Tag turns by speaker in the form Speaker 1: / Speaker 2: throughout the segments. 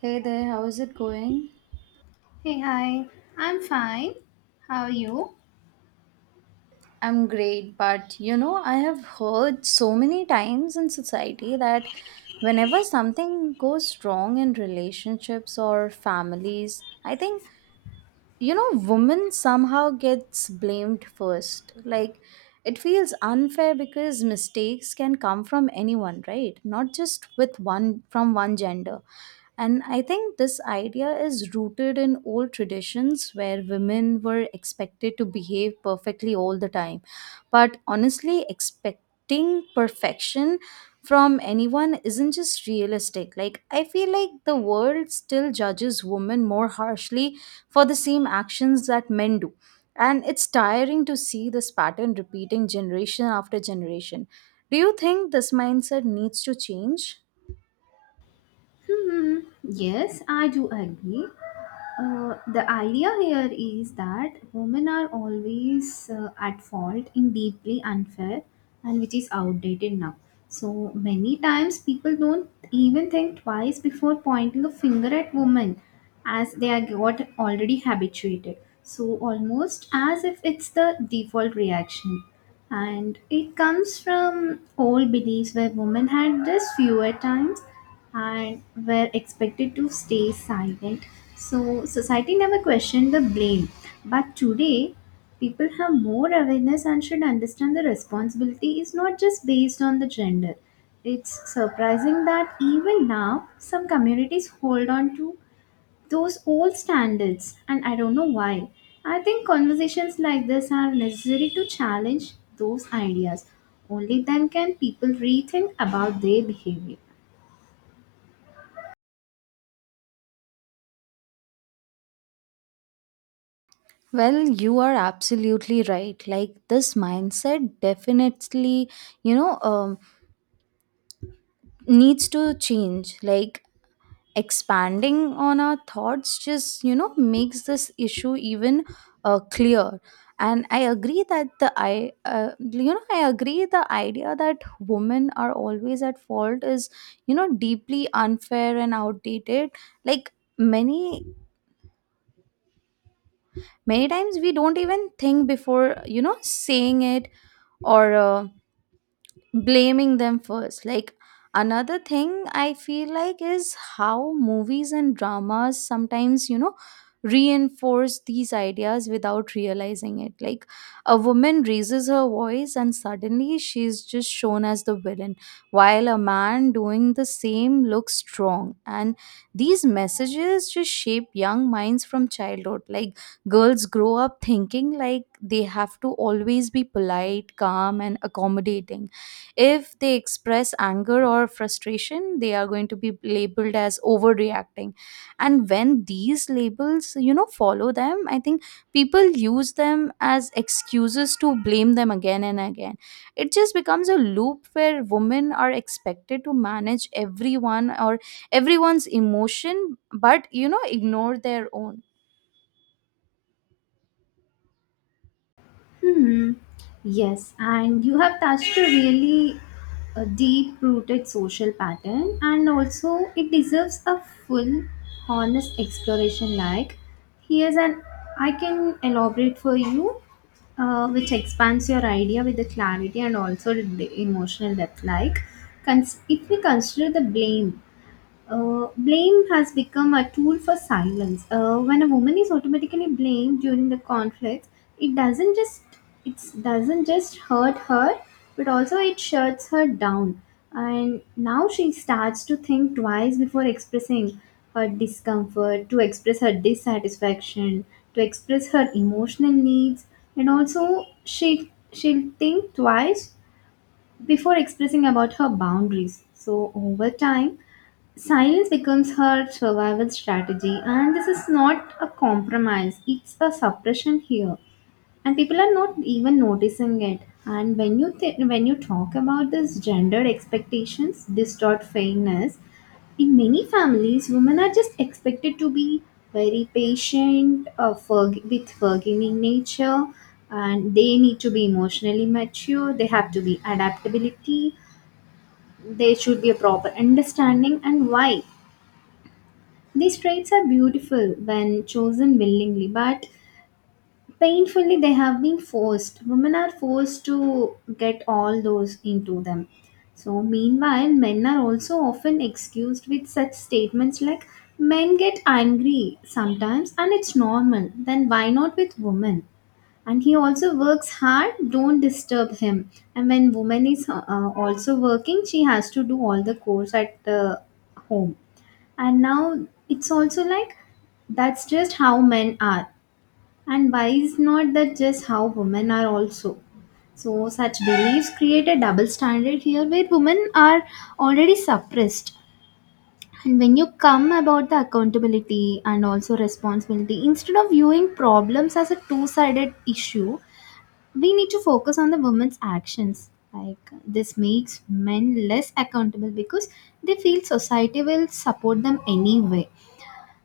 Speaker 1: Hey there, how's it going?
Speaker 2: Hey, hi. I'm fine. How are you?
Speaker 1: I'm great, but you know, I have heard so many times in society that whenever something goes wrong in relationships or families, I think women somehow gets blamed first, like it feels unfair because mistakes can come from anyone, right? Not just with one from one gender. And I think this idea is rooted in old traditions where women were expected to behave perfectly all the time, but honestly expecting perfection from anyone isn't just realistic. Like, I feel like the world still judges women more harshly for the same actions that men do. And it's tiring to see this pattern repeating generation after generation. Do you think this mindset needs to change?
Speaker 2: Hmm, yes, I do agree. The idea here is that women are always at fault in deeply unfair and which is outdated now. So many times people don't even think twice before pointing a finger at women as they are got already habituated. So almost as if it's the default reaction. And it comes from old beliefs where women had just fewer times and were expected to stay silent. So, society never questioned the blame. But today, people have more awareness and should understand the responsibility is not just based on the gender. It's surprising that even now, some communities hold on to those old standards, and I don't know why. I think conversations like this are necessary to challenge those ideas. Only then can people rethink about their behavior.
Speaker 1: Well, you are absolutely right. Like, this mindset definitely, you know, um, needs to change. Like, expanding on our thoughts just makes this issue even clear. And I agree that the I you know I agree the idea that women are always at fault is deeply unfair and outdated. Like, many many times we don't even think before saying it or blaming them first. Like, another thing I feel like is how movies and dramas sometimes reinforce these ideas without realizing it. Like, a woman raises her voice and suddenly she's just shown as the villain, while a man doing the same looks strong. And these messages just shape young minds from childhood. Like, girls grow up thinking like they have to always be polite, calm, and accommodating. If they express anger or frustration, they are going to be labeled as overreacting. And when these labels follow them, I think people use them as excuses to blame them again and again. It just becomes a loop where women are expected to manage everyone or everyone's emotion, but ignore their own.
Speaker 2: Hmm. Yes, and you have touched a really a deep-rooted social pattern, and also it deserves a full, honest exploration. Like, here's an I can elaborate for you, which expands your idea with the clarity and also the emotional depth. Like, if we consider the blame blame has become a tool for silence. When a woman is automatically blamed during the conflict, it doesn't just it doesn't just hurt her, but also it shuts her down. And now she starts to think twice before expressing her discomfort, to express her dissatisfaction, to express her emotional needs, and also she'll think twice before expressing about her boundaries. So over time silence becomes her survival strategy, and this is not a compromise, it's a suppression here. And people are not even noticing it. And when you talk about this gendered expectations, distort fairness, in many families, women are just expected to be very patient, with forgiving nature, and they need to be emotionally mature. They have to be adaptability. There should be a proper understanding and why. These traits are beautiful when chosen willingly, but painfully they have been forced. Women are forced to get all those into them. So, meanwhile, men are also often excused with such statements like, men get angry sometimes and it's normal, then why not with women? And he also works hard, don't disturb him. And when woman is also working, she has to do all the chores at the home. And now it's also like that's just how men are, and why is not that just how women are also? So such beliefs create a double standard here where women are already suppressed. And when you come about the accountability and also responsibility, instead of viewing problems as a two-sided issue, we need to focus on the women's actions. Like, this makes men less accountable because they feel society will support them anyway.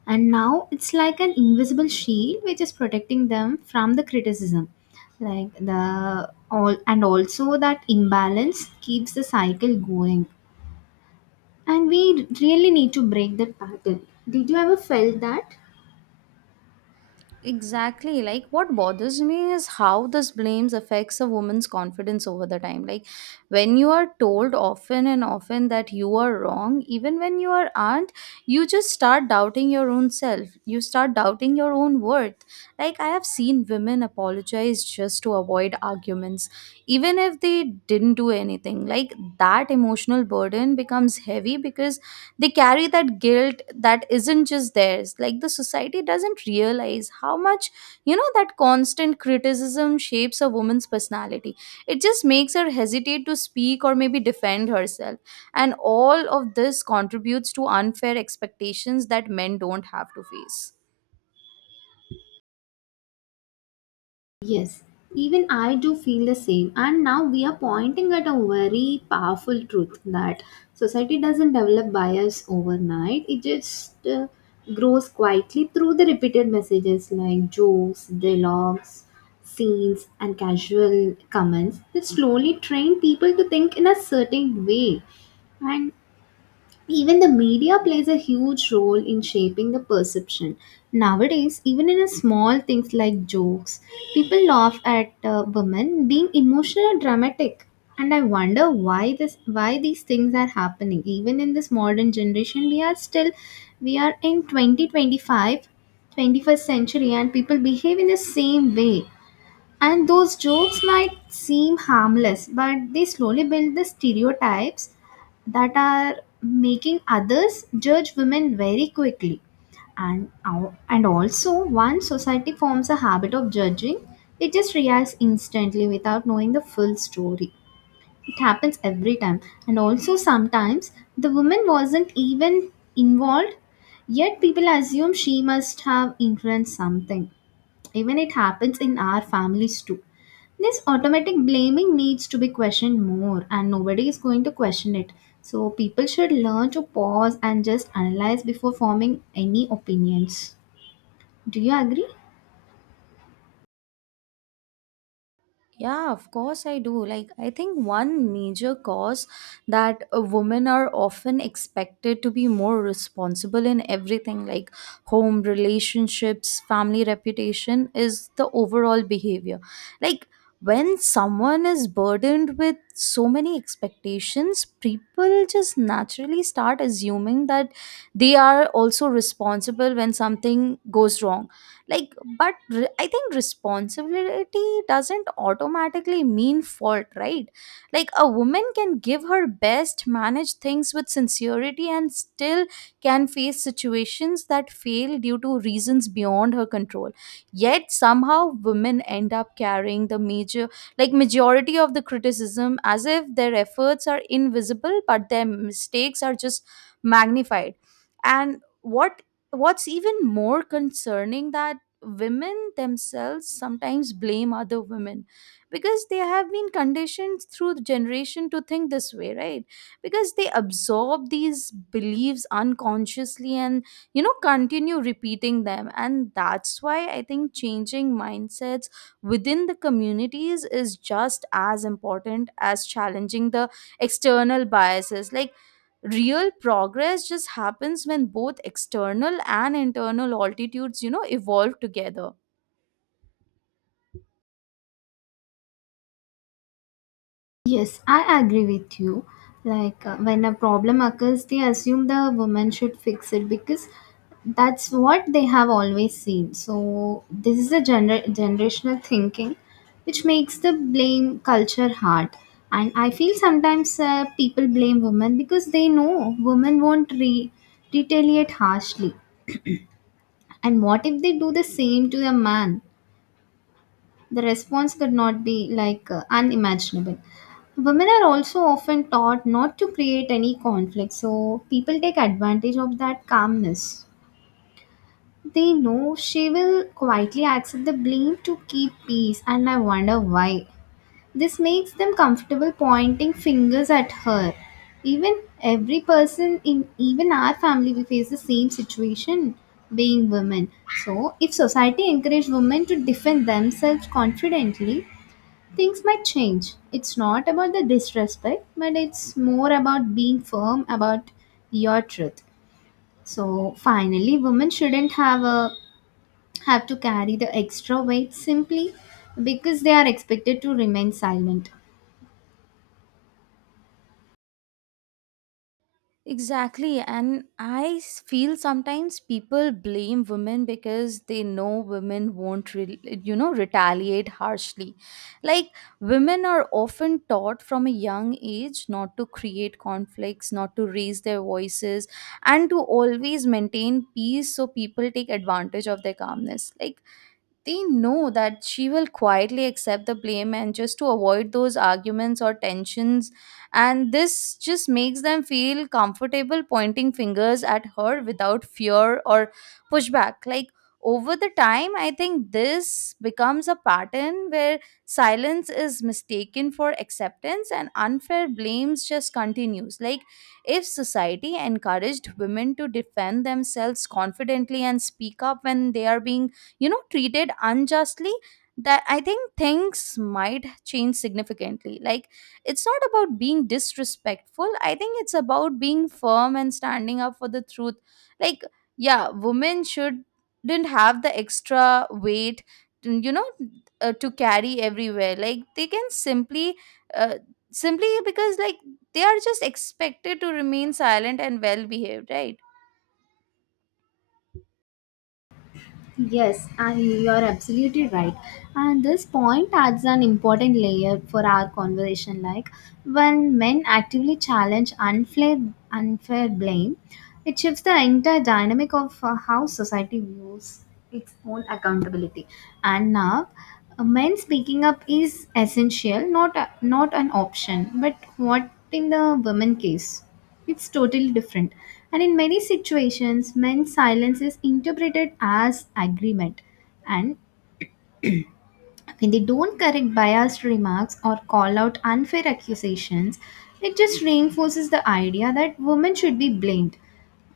Speaker 2: And now it's like an invisible shield which is protecting them from the criticism, like the all. And also that imbalance keeps the cycle going, and we really need to break that pattern. Did you ever felt that?
Speaker 1: Exactly. Like, what bothers me is how this blames affects a woman's confidence over the time. Like, when you are told often and often that you are wrong, even when you are aren't, you just start doubting your own self. You start doubting your own worth. Like, I have seen women apologize just to avoid arguments, even if they didn't do anything. Like, that emotional burden becomes heavy because they carry that guilt that isn't just theirs. Like, the society doesn't realize how much that constant criticism shapes a woman's personality. It just makes her hesitate to speak or maybe defend herself. And all of this contributes to unfair expectations that men don't have to face.
Speaker 2: Yes, even I do feel the same. And now we are pointing at a very powerful truth that society doesn't develop bias overnight, it just grows quietly through the repeated messages like jokes, dialogues, scenes, and casual comments that slowly train people to think in a certain way. And even the media plays a huge role in shaping the perception. Nowadays, even in a small things like jokes, people laugh at women being emotional or dramatic. And I wonder why this, why these things are happening. Even in this modern generation, we are still, we are in 2025, 21st century, and people behave in the same way. And those jokes might seem harmless, but they slowly build the stereotypes that are making others judge women very quickly. And also, once society forms a habit of judging, it just reacts instantly without knowing the full story. It happens every time. And also sometimes the woman wasn't even involved, yet people assume she must have influenced something. Even it happens in our families too. This automatic blaming needs to be questioned more, and nobody is going to question it. So, people should learn to pause and just analyze before forming any opinions. Do you agree?
Speaker 1: Yeah, of course I do. Like, I think one major cause that, women are often expected to be more responsible in everything, like home, relationships, family reputation, is the overall behavior. Like, when someone is burdened with so many expectations, people just naturally start assuming that they are also responsible when something goes wrong. Like, I think responsibility doesn't automatically mean fault, right? Like, a woman can give her best, manage things with sincerity, and still can face situations that fail due to reasons beyond her control. Yet somehow women end up carrying the majority of the criticism, as if their efforts are invisible but their mistakes are just magnified. And what's even more concerning that women themselves sometimes blame other women because they have been conditioned through the generation to think this way, right? Because they absorb these beliefs unconsciously and continue repeating them. And that's why I think changing mindsets within the communities is just as important as challenging the external biases. Like, real progress just happens when both external and internal altitudes evolve together.
Speaker 2: Yes, I agree with you. Like, when a problem occurs, they assume the woman should fix it because that's what they have always seen. So this is a generational thinking, which makes the blame culture hard. And I feel sometimes people blame women because they know women won't retaliate harshly. And what if they do the same to a man? The response could not be like unimaginable. Women are also often taught not to create any conflict, so people take advantage of that calmness. They know she will quietly accept the blame to keep peace, and I wonder why. This makes them comfortable pointing fingers at her. Even every person in even our family we face the same situation, being women. So if society encouraged women to defend themselves confidently, things might change. It's not about the disrespect, but it's more about being firm about your truth. So finally, women shouldn't have a have to carry the extra weight simply because they are expected to remain silent.
Speaker 1: Exactly. And feel sometimes people blame women because they know women won't, retaliate harshly. Like, women are often taught from a young age not to create conflicts, not to raise their voices, and to always maintain peace, so people take advantage of their calmness. Like, they know that she will quietly accept the blame and just to avoid those arguments or tensions. And this just makes them feel comfortable pointing fingers at her without fear or pushback. Like, over the time, I think this becomes a pattern where silence is mistaken for acceptance and unfair blames just continues. Like, if society encouraged women to defend themselves confidently and speak up when they are being treated unjustly, that I think things might change significantly. Like, it's not about being disrespectful, I think it's about being firm and standing up for the truth. Like, yeah, women should didn't have the extra weight, you know to carry everywhere. Like, they can uh, simply because like they are just expected to remain silent and well behaved, right?
Speaker 2: Yes, and you are absolutely right. And this point adds an important layer for our conversation. Like, when men actively challenge unfair blame, it shifts the entire dynamic of how society views its own accountability. And now, men speaking up is essential, not an option. But what in the women case? It's totally different. And in many situations, men's silence is interpreted as agreement. And when they don't correct biased remarks or call out unfair accusations, it just reinforces the idea that women should be blamed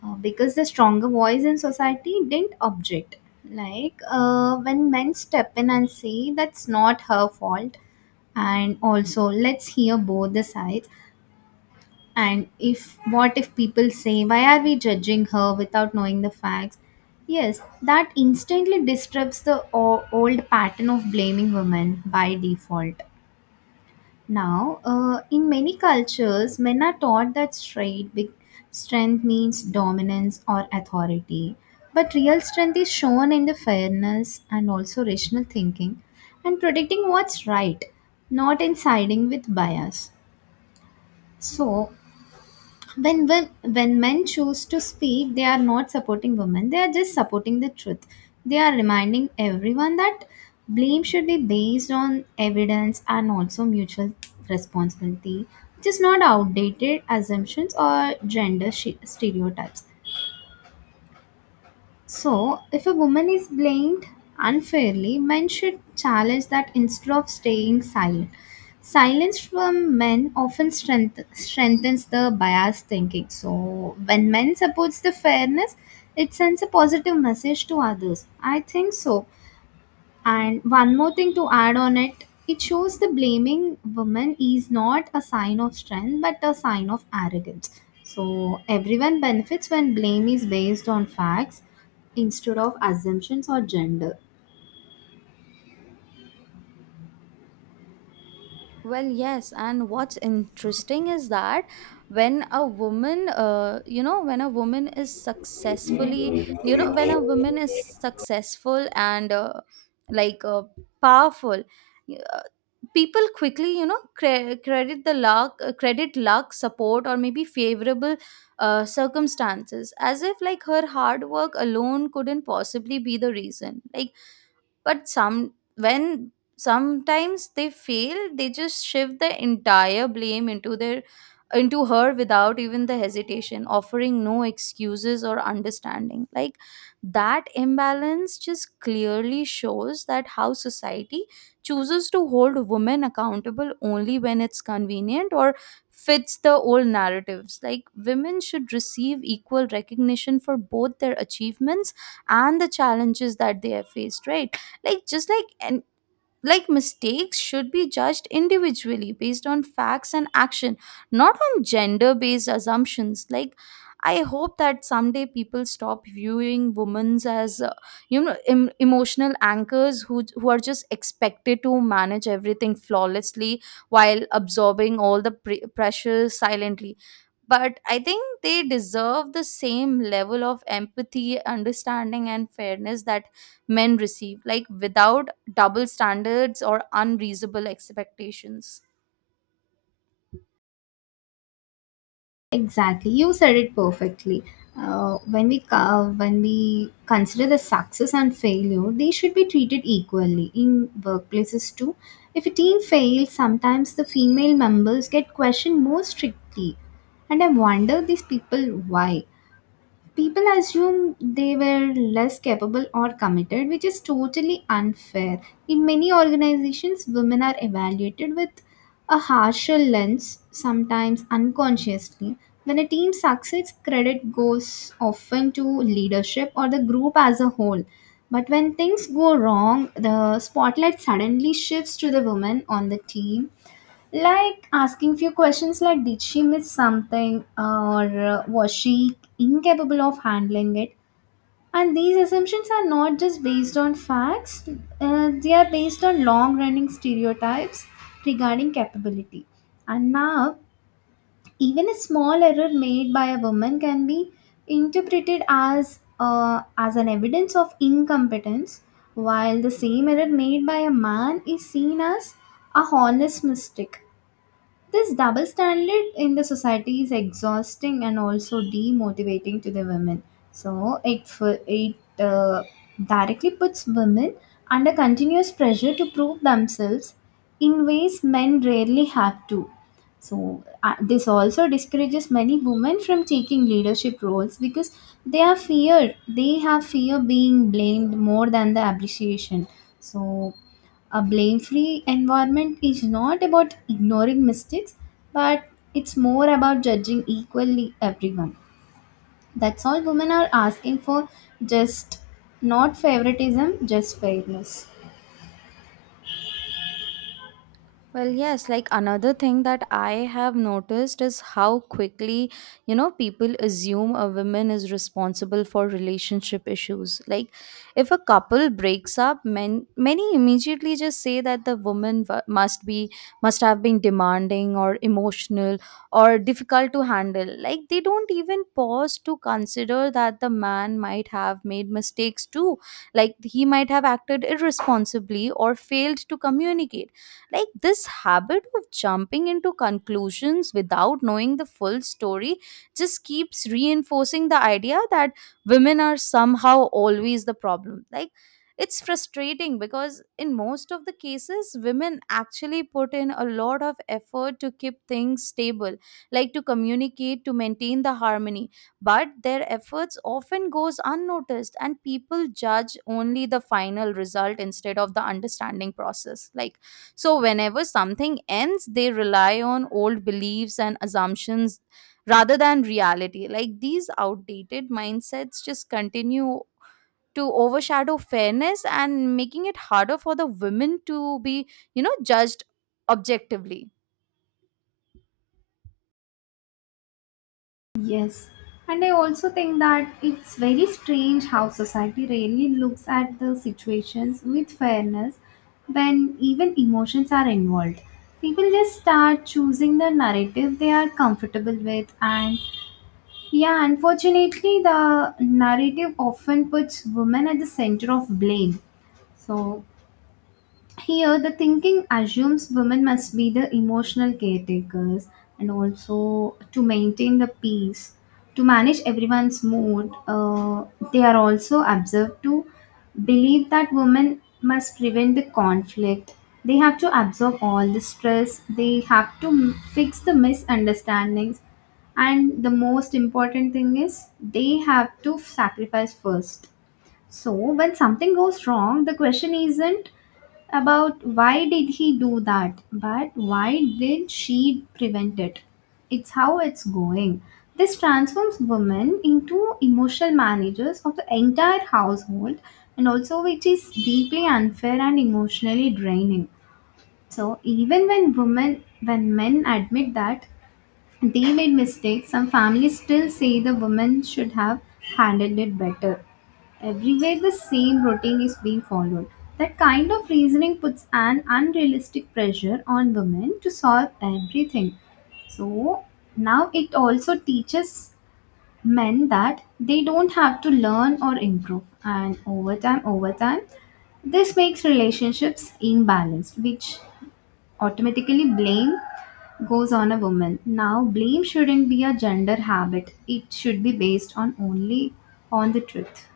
Speaker 2: because the stronger voice in society didn't object. Like, when men step in and say that's not her fault, and also let's hear both the sides, and if what if people say, why are we judging her without knowing the facts? Yes, that instantly disrupts the old pattern of blaming women by default. Now, in many cultures, men are taught that straight big strength means dominance or authority. But real strength is shown in the fairness and also rational thinking and protecting what's right, not in siding with bias. So, when when when men choose to speak, they are not supporting women, they are just supporting the truth. They are reminding everyone that blame should be based on evidence and also mutual responsibility, just not outdated assumptions or gender stereotypes. So, if a woman is blamed unfairly, men should challenge that instead of staying silent. Silence from men often strengthens the biased thinking. So, when men supports the fairness, it sends a positive message to others. I think so. And one more thing to add on it, it shows the blaming women is not a sign of strength but a sign of arrogance. So everyone benefits when blame is based on facts instead of assumptions or gender.
Speaker 1: Well, yes, and what's interesting is that when a woman, you know, when a woman is successfully, you know, when a woman is successful and like powerful, y- uh, people quickly, credit luck, support, or maybe favorable circumstances, as if like her hard work alone couldn't possibly be the reason. Like, but some when sometimes they fail, they just shift the entire blame into her without even the hesitation, offering no excuses or understanding. Like, that imbalance just clearly shows that how society chooses to hold women accountable only when it's convenient or fits the old narratives. Like, women should receive equal recognition for both their achievements and the challenges that they have faced, right? Like just like and like mistakes should be judged individually based on facts and action, not on gender based assumptions. Like, I hope that someday people stop viewing women as, emotional anchors who are just expected to manage everything flawlessly while absorbing all the pressure silently. But I think they deserve the same level of empathy, understanding, and fairness that men receive, like without double standards or unreasonable expectations.
Speaker 2: Exactly, you said it perfectly. When we co- when we consider the success and failure, they should be treated equally in workplaces too. If a team fails, sometimes the female members get questioned more strictly, and I wonder these people why people assume they were less capable or committed, which is totally unfair. In many organizations, women are evaluated with a harsher lens, sometimes unconsciously. When a team succeeds, credit goes often to leadership or the group as a whole. But when things go wrong, the spotlight suddenly shifts to the women on the team, like asking few questions like did she miss something, or was she incapable of handling it? And these assumptions are not just based on facts, they are based on long running stereotypes regarding capability. And now even a small error made by a woman can be interpreted as an evidence of incompetence, while the same error made by a man is seen as a honest mistake. This double standard in the society is exhausting and also demotivating to the women. So it directly puts women under continuous pressure to prove themselves in ways men rarely have to. So, this also discourages many women from taking leadership roles because they are feared. They have fear being blamed more than the appreciation. So a blame free environment is not about ignoring mistakes, but it's more about judging equally everyone. That's all women are asking for, just not favoritism, just fairness.
Speaker 1: Well, yes, like another thing that I have noticed is how quickly, people assume a woman is responsible for relationship issues. Like, if a couple breaks up, men, many immediately just say that the woman w- must be, must have been demanding or emotional or difficult to handle. Like, they don't even pause to consider that the man might have made mistakes too. Like, he might have acted irresponsibly or failed to communicate. Like, this habit of jumping into conclusions without knowing the full story just keeps reinforcing the idea that women are somehow always the problem. Like, it's frustrating because in most of the cases women actually put in a lot of effort to keep things stable, like to communicate, to maintain the harmony, but their efforts often goes unnoticed and people judge only the final result instead of the understanding process. Like, so whenever something ends, they rely on old beliefs and assumptions rather than reality. Like, these outdated mindsets just continue to overshadow fairness and making it harder for the women to be, judged objectively.
Speaker 2: Yes. And I also think that it's very strange how society really looks at the situations with fairness when even emotions are involved. People just start choosing the narrative they are comfortable with. And yeah, unfortunately, the narrative often puts women at the center of blame. So, here, the thinking assumes women must be the emotional caretakers and also to maintain the peace, to manage everyone's mood. They are also observed to believe that women must prevent the conflict. They have to absorb all the stress, they have to fix the misunderstandings, and the most important thing is they have to sacrifice first. So, when something goes wrong, the question isn't about why did he do that, but why did she prevent it? It's how it's going. This transforms women into emotional managers of the entire household and also which is deeply unfair and emotionally draining. So even when women when men admit that they made mistakes. Some families still say the women should have handled it better. Everywhere the same routine is being followed. That kind of reasoning puts an unrealistic pressure on women to solve everything. So now it also teaches men that they don't have to learn or improve. And over time, this makes relationships imbalanced, which automatically blame goes on a woman. Now, blame shouldn't be a gender habit. It should be based on only on the truth.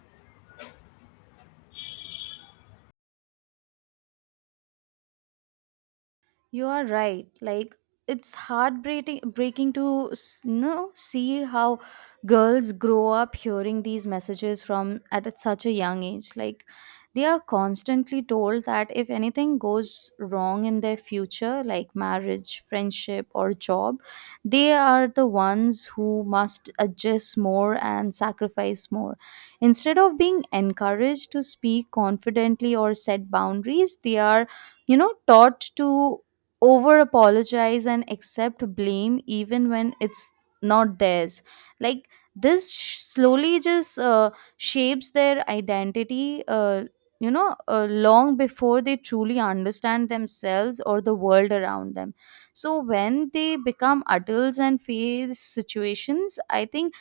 Speaker 1: You are right. Like, it's heartbreaking breaking to see how girls grow up hearing these messages from such a young age. Like, they are constantly told that if anything goes wrong in their future, like marriage, friendship, or job, they are the ones who must adjust more and sacrifice more. Instead of being encouraged to speak confidently or set boundaries, they are taught to over apologize and accept blame even when it's not theirs. Like, this slowly just, shapes their identity, long before they truly understand themselves or the world around them. So when they become adults and face situations, I think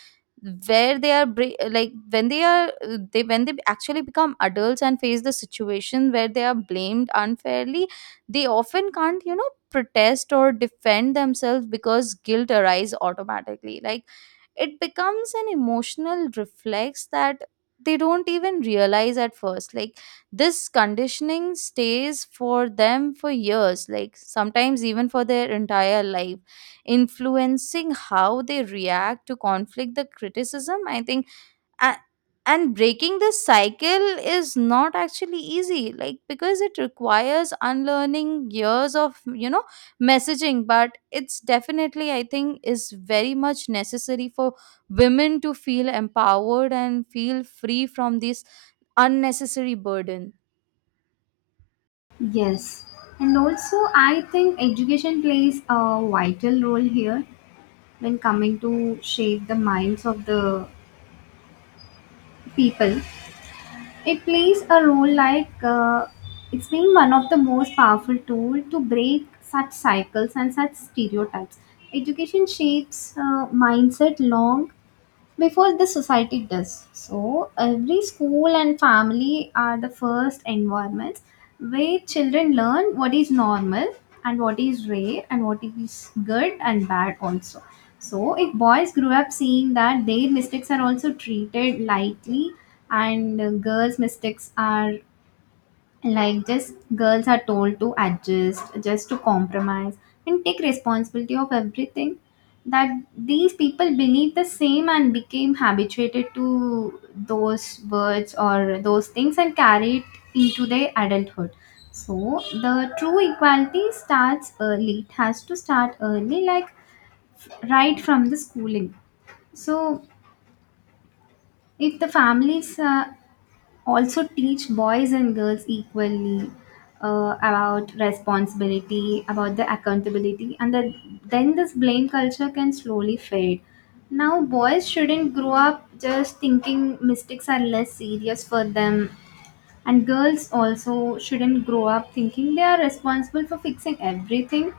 Speaker 1: where they are bra- like when they are they when they actually become adults and face the situation where they are blamed unfairly, they often can't, protest or defend themselves because guilt arises automatically. Like, it becomes an emotional reflex that they don't even realize at first. Like, this conditioning stays for them for years, like sometimes even for their entire life, influencing how they react to conflict, the criticism, I think. a- and breaking this cycle is not actually easy, like because it requires unlearning years of, messaging, but it's definitely, I think, is very much necessary for women to feel empowered and feel free from this unnecessary burden.
Speaker 2: Yes. And also, I think education plays a vital role here when coming to shape the minds of the people. It plays a role like it's been one of the most powerful tool to break such cycles and such stereotypes. Education shapes mindset long before the society does. So, every school and family are the first environments where children learn what is normal and what is rare and what is good and bad also. So, if boys grew up seeing that their mistakes are also treated lightly and girls' mistakes are like just girls are told to adjust just to compromise and take responsibility of everything that these people believe the same and became habituated to those words or those things and carry it into their adulthood. So the true equality starts early, it has to start early, like right from the schooling. So if the families also teach boys and girls equally about responsibility, about the accountability, and that, then this blame culture can slowly fade. Now, boys shouldn't grow up just thinking mistakes are less serious for them, and girls also shouldn't grow up thinking they are responsible for fixing everything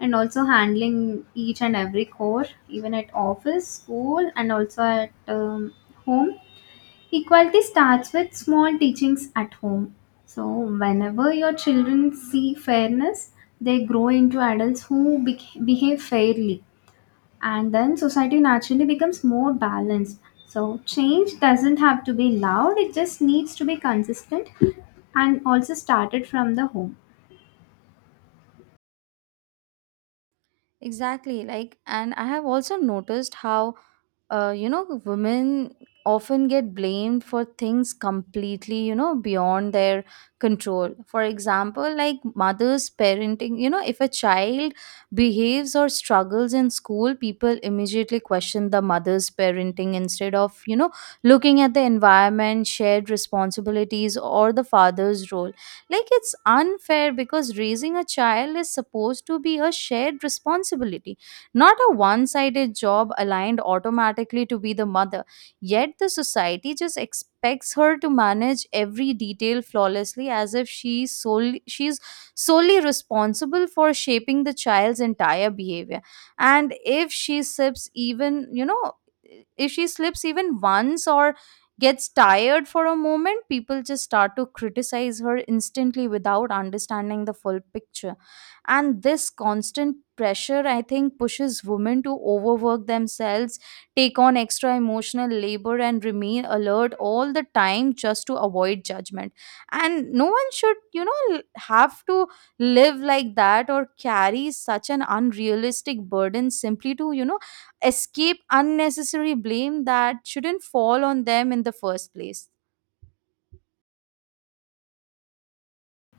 Speaker 2: and also handling each and every chore, even at office, school, and also at home. Equality starts with small teachings at home. So, whenever your children see fairness, they grow into adults who behave fairly, and then society naturally becomes more balanced. So, change doesn't have to be loud, it just needs to be consistent and also started from the home.
Speaker 1: Exactly. Like, and I have also noticed how, women often get blamed for things completely, beyond their control. For example, like mothers parenting, if a child behaves or struggles in school, people immediately question the mother's parenting instead of, looking at the environment, shared responsibilities, or the father's role. Like, it's unfair because raising a child is supposed to be a shared responsibility, not a one sided job aligned automatically to be the mother. Yet the society just expects her to manage every detail flawlessly, as if she's solely responsible for shaping the child's entire behavior. And if she slips even, if she slips even once or gets tired for a moment, people just start to criticize her instantly without understanding the full picture. And this constant pressure, I think, pushes women to overwork themselves, take on extra emotional labor, and remain alert all the time just to avoid judgment. And no one should, have to live like that or carry such an unrealistic burden simply to, escape unnecessary blame that shouldn't fall on them in the first place.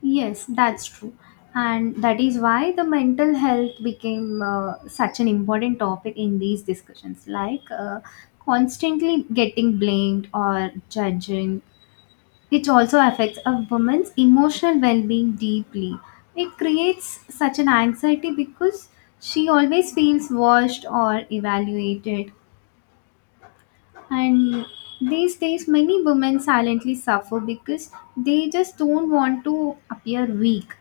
Speaker 2: Yes, that's true. And that is why the mental health became such an important topic in these discussions. Like constantly getting blamed or judging, which also affects a woman's emotional well being deeply. It creates such an anxiety because she always feels watched or evaluated. And these days, many women silently suffer because they just don't want to appear weak.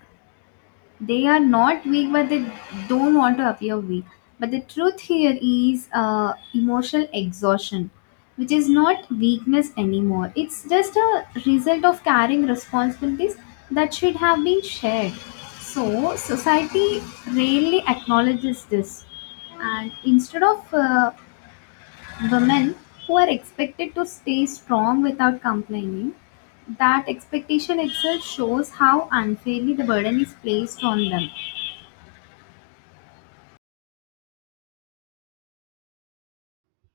Speaker 2: They are not weak, but they don't want to appear weak. But the truth here is emotional exhaustion, which is not weakness anymore, it's just a result of carrying responsibilities that should have been shared. So society rarely acknowledges this, and instead of women who are expected to stay strong without complaining, that expectation itself shows how unfairly the burden is placed on them.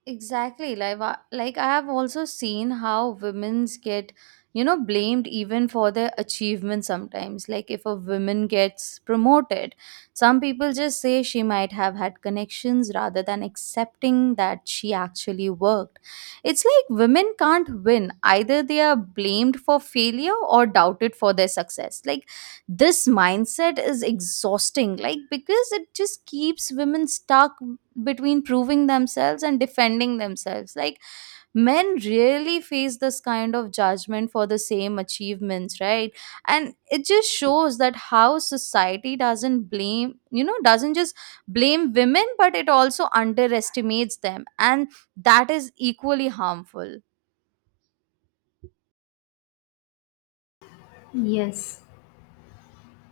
Speaker 1: Exactly. Like, I have also seen how women's get, blamed even for their achievements sometimes. Like, if a woman gets promoted, some people just say she might have had connections rather than accepting that she actually worked. It's like women can't win. Either they are blamed for failure or doubted for their success. Like, this mindset is exhausting, like because it just keeps women stuck between proving themselves and defending themselves. Like, men really face this kind of judgment for the same achievements, right? And it just shows that how society doesn't just blame women, but it also underestimates them, and that is equally harmful.
Speaker 2: Yes,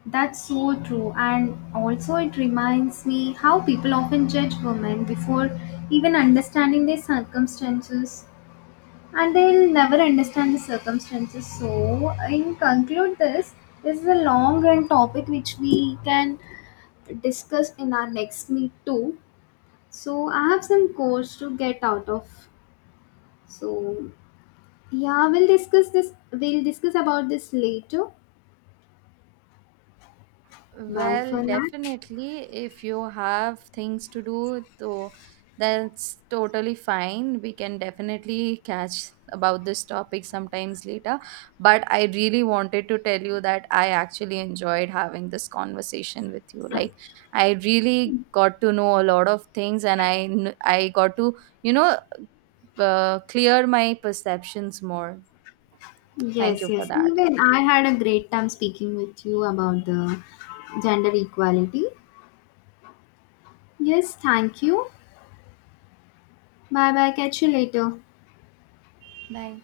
Speaker 2: that's so true. And also, it reminds me how people often judge women before even understanding their circumstances, and they'll never understand the circumstances. So, in conclude, this is a long run topic which we can discuss in our next meet too. So, I have some course to get out of. So, yeah, we'll discuss this. We'll discuss about this later. Bye
Speaker 1: Well,
Speaker 2: for now.
Speaker 1: definitely, if you have things to do, though, that's totally fine. We can definitely catch about this topic sometimes later. But I really wanted to tell you that I actually enjoyed having this conversation with you. Like, I really got to know a lot of things, and I got to, you know, clear my perceptions more. Thank
Speaker 2: Yes,
Speaker 1: you for
Speaker 2: yes.
Speaker 1: that.
Speaker 2: Even I had a great time speaking with you about the gender equality. Yes, thank you. Bye bye. Catch you later.
Speaker 1: Bye.